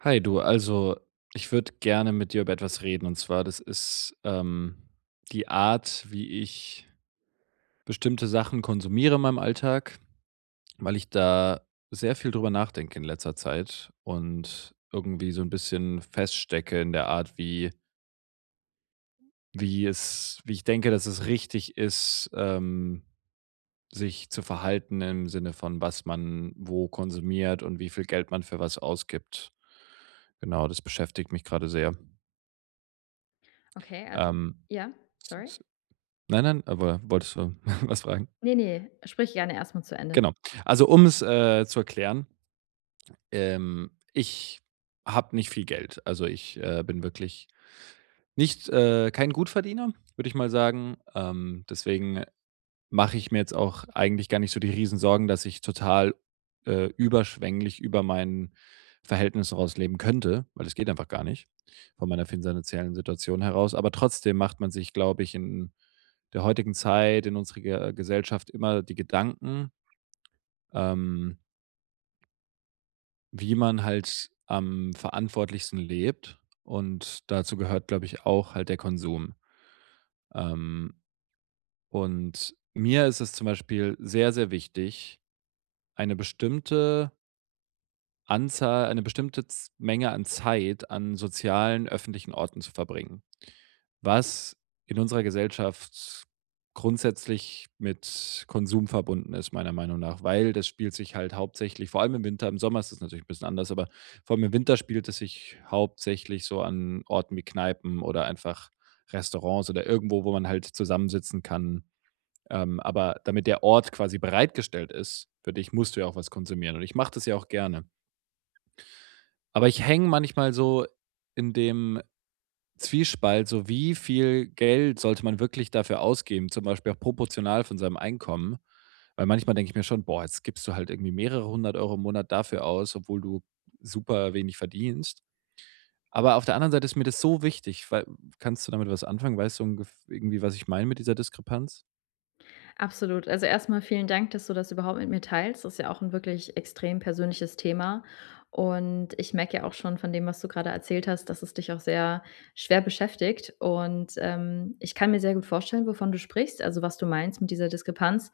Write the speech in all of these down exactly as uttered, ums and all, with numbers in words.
Hi, du, also, ich würde gerne mit dir über etwas reden. Und zwar, das ist, ähm, die Art, wie ich bestimmte Sachen konsumiere in meinem Alltag, weil ich da sehr viel drüber nachdenke in letzter Zeit und irgendwie so 'n bisschen feststecke in der Art, wie wie es wie ich denke, dass es richtig ist, ähm, sich zu verhalten im Sinne von was man wo konsumiert und wie viel Geld man für was ausgibt. Genau, das beschäftigt mich grade sehr. Okay, also Ähm ja, sorry. [unintelligible] Nein, nein, aber wolltest du was fragen? Ne, ne, sprich gerne erst mal zu Ende. Genau. Also, um es, äh, zu erklären ähm, ich habe nicht viel Geld. Also, ich, ähm, bin wirklich nicht, äh kein Gutverdiener, würde ich mal sagen. Ähm, deswegen mache ich mir jetzt auch eigentlich gar nicht so die Riesensorgen, dass ich total, äh, überschwänglich über mein Verhältnis raus leben könnte, weil das geht einfach gar nicht von meiner finzanziellen Situation heraus. Aber trotzdem macht man sich, glaube ich, in der heutigen Zeit, in unserer Ge Gesellschaft immer die Gedanken ähm wie man halt am verantwortlichsten lebt und dazu gehört, glaube ich, auch halt der Konsum. Ähm, und mir ist es zum Beispiel sehr, sehr wichtig, eine bestimmte Anzahl, eine bestimmte Z Menge an Zeit an sozialen öffentlichen Orten zu verbringen, was in unserer Gesellschaft grundsätzlich mit Konsum verbunden ist, meiner Meinung nach. Weil das spielt sich halt hauptsächlich vor allem im Winter, im Sommer ist das natürlich 'n bisschen anders, aber vor allem im Winter spielt es sich hauptsächlich so an Orten wie Kneipen oder einfach Restaurants oder irgendwo, wo man halt zusammensitzen kann. Ähm, aber damit der Ort quasi bereitgestellt ist für dich, musst du ja auch was konsumieren und ich mache das ja auch gerne. Aber ich hänge manchmal so in dem Zwiespalt, so: wie viel Geld sollte man wirklich dafür ausgeben, zum Beispiel auch proportional von seinem Einkommen. Weil manchmal denke ich mir schon: „Boah, jetzt gibst du halt irgendwie mehrere hundert Euro im Monat dafür aus, obwohl du superwenig verdienst.“ Aber auf der anderen Seite ist mir das so wichtig, weil Kannst du damit was anfangen? Weißt du ungef irgendwie, was ich meine mit dieser Diskrepanz? Absolut, also, erst mal vielen Dank, dass du das überhaupt mit mir teilst, das ist ja auch 'n wirklich extrem persönliches Thema, und ich merke ja auch schon von dem, was du grade erzählt hast, dass es dich auch sehr schwer beschäftigt, und, ähm, ich kann mir sehr gut vorstellen, wovon du sprichst, also, was du meinst mit dieser Diskrepanz.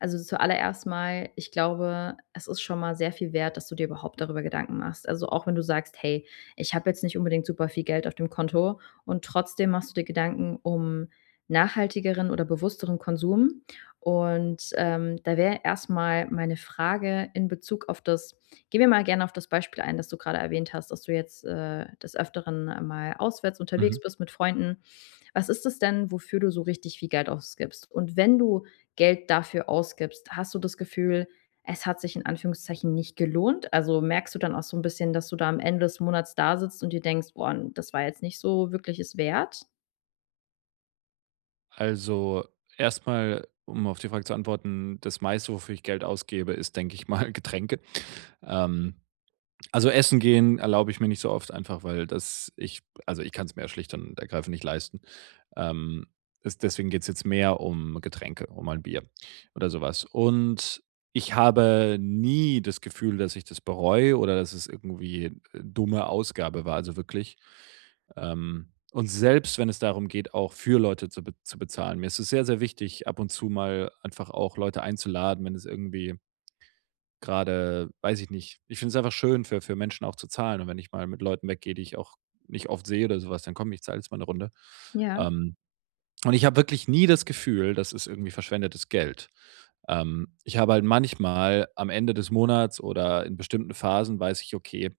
Also, zuallererst mal, ich glaube, es ist schon mal sehr viel wert, dass du dir überhaupt darüber Gedanken machst. Also auch wenn du sagst: „Hey, ich habe jetzt nicht unbedingt super viel Geld auf dem Konto“, und trotzdem machst du dir Gedanken um nachhaltigeren oder bewussteren Konsum. Und, ähm, da wäre erst mal meine Frage in Bezug auf das gehen wir mal gerne auf das Beispiel ein, das du grade erwähnt hast, dass du jetzt, äh, des Öfteren mal auswärts unterwegs Mhm. bist mit Freunden. Was ist das denn, wofür du so richtig viel Geld ausgibst? Und wenn du Geld dafür ausgibst, hast du das Gefühl, es hat sich in Anführungszeichen nicht gelohnt? Also, merkst du dann auch so 'n bisschen, dass du da am Ende des Monats dasitzt und dir denkst: „Boah, das war jetzt nicht so wirklich es wert?“ Also, erst mal, um auf die Frage zu antworten, das Meiste, wofür ich Geld ausgebe, ist, denke ich mal, Getränke, ähm, also, Essen gehen erlaube ich mir nicht so oft, einfach, weil das ich also, ich kann's mir ja schlicht und ergreifend nicht leisten. Ähm, es deswegen geht's jetzt mehr um Getränke, um mal 'n Bier oder so was. Und ich habe nie das Gefühl, dass ich das bereue oder dass es irgendwie, äh, dumme Ausgabe war, also, wirklich. Ähm, und selbst, wenn es darum geht, auch für Leute zu be zu bezahlen. Mir ist es sehr, sehr wichtig, ab und zu mal einfach auch Leute einzuladen, wenn es irgendwie grade weiß ich nicht, ich find's einfach schön für für Menschen auch zu zahlen, und wenn ich mal mit Leuten weggehe, die ich auch nicht oft sehe oder so was, dann: „Komm ich, zahle jetzt mal 'ne Runde.“ Ja. Ähm, und ich habe wirklich nie das Gefühl, das ist irgendwie verschwendetes Geld. Ähm, ich habe halt manchmal am Ende des Monats oder in bestimmten Phasen weiß ich: „Okay“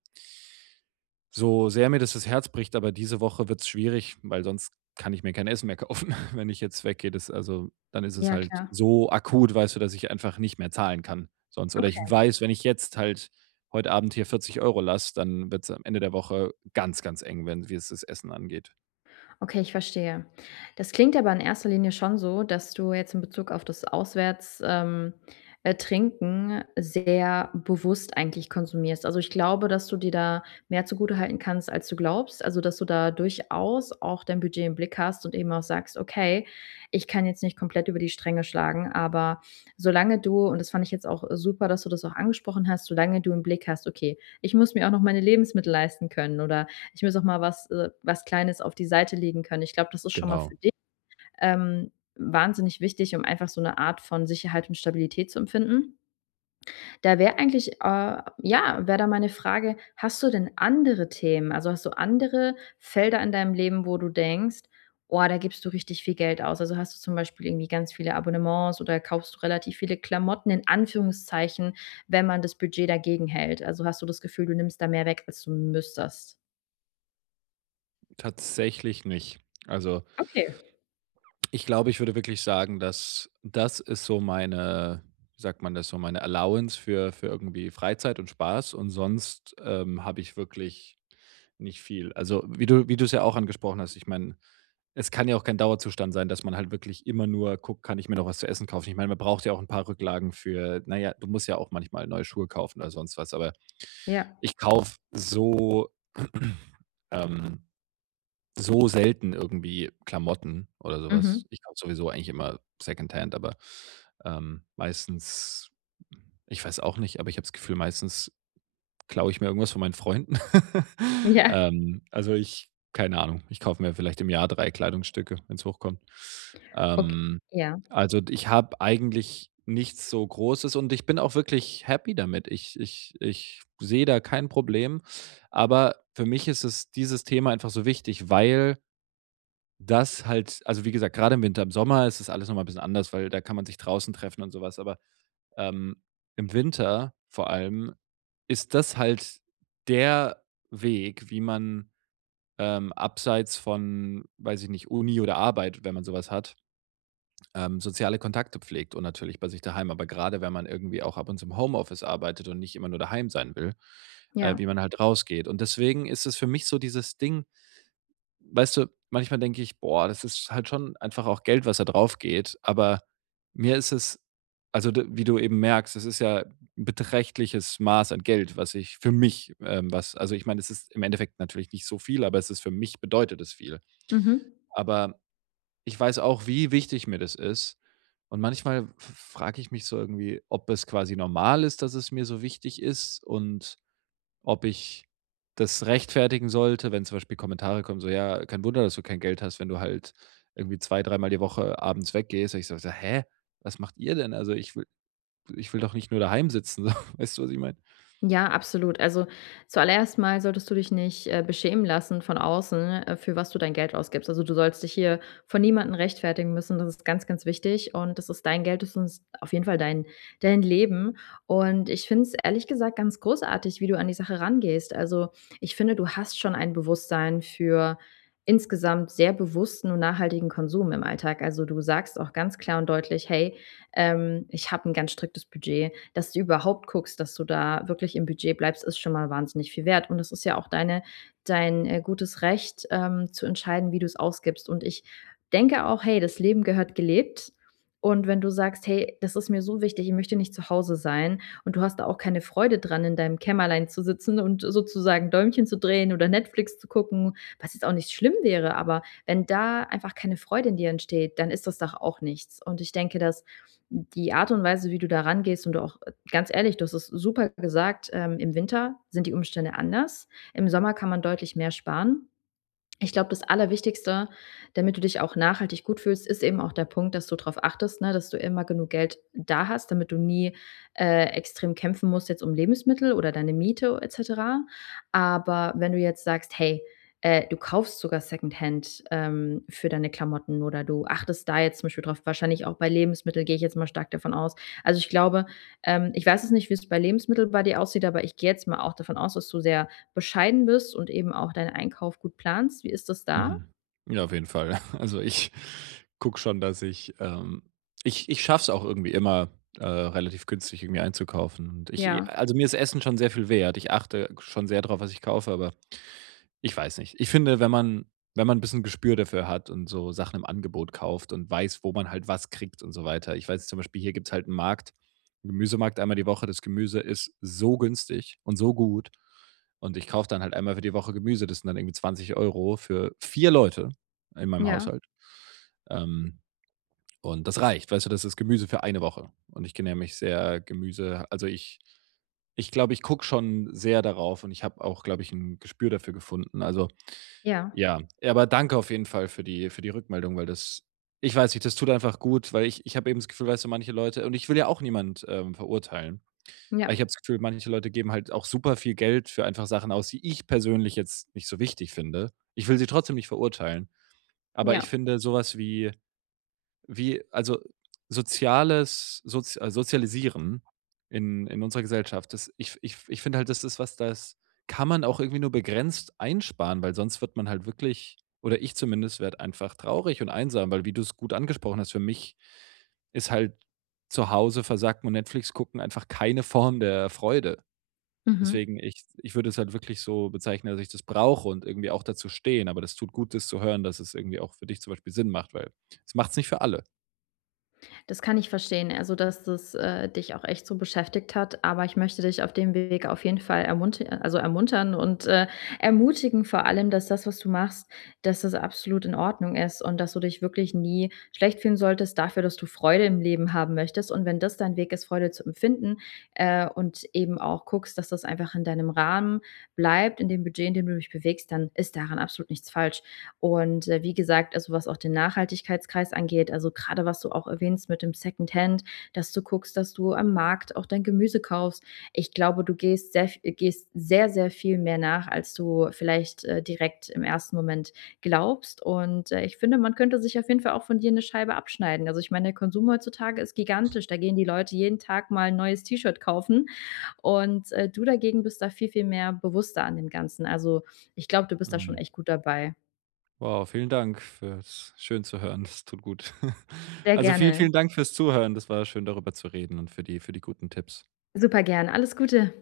„so sehr mir das das Herz bricht, aber diese Woche wird's schwierig, weil sonst kann ich mir kein Essen mehr kaufen, wenn ich jetzt weggehe.“ Das also, dann ist es Ja, halt klar. so akut, weißt du, dass ich einfach nicht mehr zahlen kann sonst. Oder ich Okay. weiß, wenn ich jetzt halt heute Abend hier vierzig Euro lasse, dann wird's am Ende der Woche ganz, ganz eng werden, wie es das Essen angeht. Okay, ich verstehe. Das klingt aber in erster Linie schon so, dass du jetzt im Bezug auf das Auswärts ähm, äh, Trinken sehr bewusst eigentlich konsumierst. Also, ich glaube, dass du dir da mehr zugutehalten kannst als du glaubst, also, dass du da durchaus auch dein Budget im Blick hast und eben auch sagst: „Okay, ich kann jetzt nicht komplett über die Stränge schlagen“, aber solange du- und das fand ich jetzt auch super, dass du das auch angesprochen hast- solange du im Blick hast: „Okay, ich muss mir auch noch meine Lebensmittel leisten können oder ich muss auch mal was äh, was Kleines auf die Seite legen können.“ Ich glaube, das ist schon mal Genau. für dich, ähm, wahnsinnig wichtig, um einfach so 'ne Art von Sicherheit und Stabilität zu empfinden. Da wäre eigentlich äh, ja, wäre da meine Frage, hast du denn andere Themen? Also, hast du andere Felder in deinem Leben, wo du denkst, oah, da gibst du richtig viel Geld aus? Also, hast du zum Beispiel irgendwie ganz viele Abonnements oder kaufst du relativ viele Klamotten in Anführungszeichen, wenn man das Budget dagegenhält? Also, hast du das Gefühl, du nimmst da mehr weg, als du müsstest? Tatsächlich nicht. Also Okay. ich glaube, ich würde wirklich sagen, dass das ist so meine, wie sagt man das so: „Meine Allowance", für für irgendwie Freizeit und Spaß und sonst, ähm, habe ich wirklich nicht viel. Also wie du wie du's ja auch angesprochen hast, ich meine, es kann ja auch kein Dauerzustand sein, dass man halt wirklich immer nur guckt: „Kann ich mir noch was zu essen kaufen?“ Ich meine, man braucht ja auch 'n paar Rücklagen für na, ja, du musst ja auch manchmal neue Schuhe kaufen oder sonst was, aber Ja. ich kaufe so ähm, so selten irgendwie Klamotten oder so Mhm. was. Ich kaufe sowieso eigentlich immer secondhand, aber, ähm, meistens ich weiß auch nicht, aber ich hab's Gefühl, meistens klaue ich mir irgendwas von meinen Freunden. Ja. Ähm, also ich keine Ahnung, ich kaufe mir vielleicht im Jahr drei Kleidungsstücke, wenn's hochkommt. Okay, Ähm, ja. also ich habe eigentlich nichts so großes und ich bin auch wirklich happy damit. Ich ich ich sehe da kein Problem, aber für mich ist es dieses Thema einfach so wichtig, weil das halt also wie gesagt, grade im Winter, im Sommer ist das alles noch mal 'n bisschen anderes, weil da kann man sich draußen treffen und so was, aber, ähm, im Winter vor allem ist das halt der Weg, wie man, ähm, abseits von, weiß ich nicht, Uni oder Arbeit, wenn man so was hat ähm, soziale Kontakte pflegt und natürlich bei sich daheim. Aber gerade wenn man irgendwie auch ab und zu im Homeoffice arbeitet und nicht immer nur daheim sein will, äh, Ja. wie man halt rausgeht. Und deswegen ist es für mich so dieses Ding, weißt du, manchmal denke ich: „Boah, das ist halt schon einfach auch Geld, was da draufgeht.“ Aber mir ist es, also d wie du eben merkst, das ist ja beträchtliches Maß an Geld, was ich für mich, ähm was also, ich meine, das ist im Endeffekt natürlich nicht so viel, aber es ist für mich bedeutet es viel. Mhm. Aber ich weiß auch, wie wichtig mir das ist. Und manchmal f frage ich mich so irgendwie, ob es quasi normal ist, dass es mir so wichtig ist und ob ich das rechtfertigen sollte, wenn zum Beispiel Kommentare kommen so: „Ja, kein Wunder, dass du kein Geld hast, wenn du halt irgendwie zwei, dreimal die Woche abends weggehst“, und ich so so: „Hä? Was macht ihr denn?“ Also, ich will ich will doch nicht nur daheim sitzen so. Weißt du, was ich meine? Ja, absolut. Also, zuallererst mal solltest du dich nicht, äh, beschämen lassen von außen, äh, für was du dein Geld ausgibst. Also du sollst dich hier vor niemanden rechtfertigen müssen. Das ist ganz, ganz wichtig und das ist dein Geld, das ist auf jeden Fall dein dein Leben. Und ich finde es ehrlich gesagt ganz großartig, wie du an die Sache rangehst. Also, ich finde, du hast schon ein Bewusstsein für insgesamt sehr bewussten und nachhaltigen Konsum im Alltag. Also du sagst auch ganz klar und deutlich: „Hey, ähm, ich habe 'n ganz striktes Budget.“ Dass du überhaupt guckst, dass du da wirklich im Budget bleibst, ist schon mal wahnsinnig viel wert und es ist ja auch deine dein, äh, gutes Recht, ähm, zu entscheiden, wie du's ausgibst und ich denke auch: „Hey, das Leben gehört gelebt.“ Und wenn du sagst: „Hey, das ist mir so wichtig, ich möchte nicht zu Hause sein“, und du hast da auch keine Freude dran, in deinem Kämmerlein zu sitzen und sozusagen Däumchen zu drehen oder Netflix zu gucken, was jetzt auch nicht schlimm wäre. Aber wenn da einfach keine Freude in dir entsteht, dann ist das doch auch nichts. Und ich denke, dass die Art und Weise, wie du da rangehst und du auch ganz ehrlich, du hast es super gesagt, ähm, im Winter sind die Umstände anders. Im Sommer kann man deutlich mehr sparen. Ich glaube, das Allerwichtigste, damit du dich auch nachhaltig gut fühlst, ist eben auch der Punkt, dass du drauf achtest, ne? Dass du immer genug Geld da hast, damit du nie, äh, extrem kämpfen musst jetzt um Lebensmittel oder deine Miete et cetera, aber wenn du jetzt sagst, hey, äh, du kaufst sogar secondhand, ähm, für deine Klamotten oder du achtest da jetzt zum Beispiel drauf wahrscheinlich auch bei Lebensmittel gehe ich jetzt mal stark davon aus. Also ich glaube, ähm, ich weiß es nicht, wie's bei Lebensmittel bei dir aussieht, aber ich gehe jetzt mal auch davon aus, dass du sehr bescheiden bist und eben auch deinen Einkauf gut planst. Wie ist das da? Mhm. Ja, auf jeden Fall. Also ich gucke schon, dass ich ähm, ich ich schaffe es auch irgendwie immer, äh, relativ günstig irgendwie einzukaufen und ich Ja. also, mir ist Essen schon sehr viel wert. Ich achte schon sehr drauf, was ich kaufe, aber ich weiß nicht. Ich finde, wenn man wenn man bisschen Gespür dafür hat und so Sachen im Angebot kauft und weiß, wo man halt was kriegt und so weiter. Ich weiß jetzt zum Beispiel, hier gibt's halt 'n Markt 'n Gemüsemarkt einmal die Woche. Das Gemüse ist so günstig und so gut und ich kaufe dann halt einmal für die Woche Gemüse. Das sind dann irgendwie zwanzig Euro für vier Leute in meinem Ja. Haushalt. Ähm, und das reicht, weißt du? Das ist Gemüse für eine Woche und ich genähr mich sehr Gemüse also ich ich glaube, ich gucke schon sehr darauf und ich habe auch, glaube ich, 'n Gespür dafür gefunden. Also, Ja. ja, ja, aber danke auf jeden Fall für die für die Rückmeldung, weil das ich weiß nicht, das tut einfach gut, weil ich ich habe eben das Gefühl, weißt du, manche Leute und ich will ja auch niemand, ähm, verurteilen. Ja. Aber ich habe das Gefühl, manche Leute geben halt auch super viel Geld für einfach Sachen aus, die ich persönlich jetzt nicht so wichtig finde. Ich will sie trotzdem nicht verurteilen, aber ich Ja. finde so was wie wie, also, soziales soz äh, sozialisieren in in unserer Gesellschaft, das ich ich ich finde halt, das ist was, das kann man auch irgendwie nur begrenzt einsparen, weil sonst wird man halt wirklich oder ich zumindest werde einfach traurig und einsam, weil wie du's gut angesprochen hast, für mich ist halt zu Hause versacken und Netflix gucken einfach keine Form der Freude. Mhm. Deswegen, ich ich würde es halt wirklich so bezeichnen, dass ich das brauche und irgendwie auch dazu stehen. Aber das tut gut, das zu hören, dass es irgendwie auch für dich zum Beispiel Sinn macht, weil das macht's nicht für alle. Das kann ich verstehen, also, dass das, äh, dich auch echt so beschäftigt hat. Aber ich möchte dich auf dem Weg auf jeden Fall ermunti also, ermuntern und, äh, ermutigen, vor allem, dass das, was du machst, dass das absolut in Ordnung ist und dass du dich wirklich nie schlecht fühlen solltest dafür, dass du Freude im Leben haben möchtest. Und wenn das dein Weg ist, Freude zu empfinden, äh, und eben auch guckst, dass das einfach in deinem Rahmen bleibt, in dem Budget, in dem du dich bewegst, dann ist daran absolut nichts falsch. Und, ja, wie gesagt, also, was auch den Nachhaltigkeitsreis angeht, also, grade was du auch erwähnst mit dem Secondhand, dass du guckst, dass du am Markt auch dein Gemüse kaufst. Ich glaube, du gehst sehr v gehst sehr, sehr viel mehr nach, als du vielleicht, äh, direkt im ersten Moment glaubst. Und, äh, ich finde, man könnte sich auf jeden Fall auch von dir 'ne Scheibe abschneiden. Also, ich meine, der Konsum heutzutage ist gigantisch, da gehen die Leute jeden Tag mal 'n neues T-Shirt kaufen. Und, äh, du dagegen bist da viel, viel mehr bewusster an dem Ganzen. Also, ich glaube, du bist da schon Hm. echt gut dabei. Wow, vielen Dank fürs schön zu hören, das tut gut. Sehr Also, vielen, gerne. vielen Dank fürs Zuhören. Das war schön, darüber zu reden und für die für die guten Tipps. Supergern, alles Gute.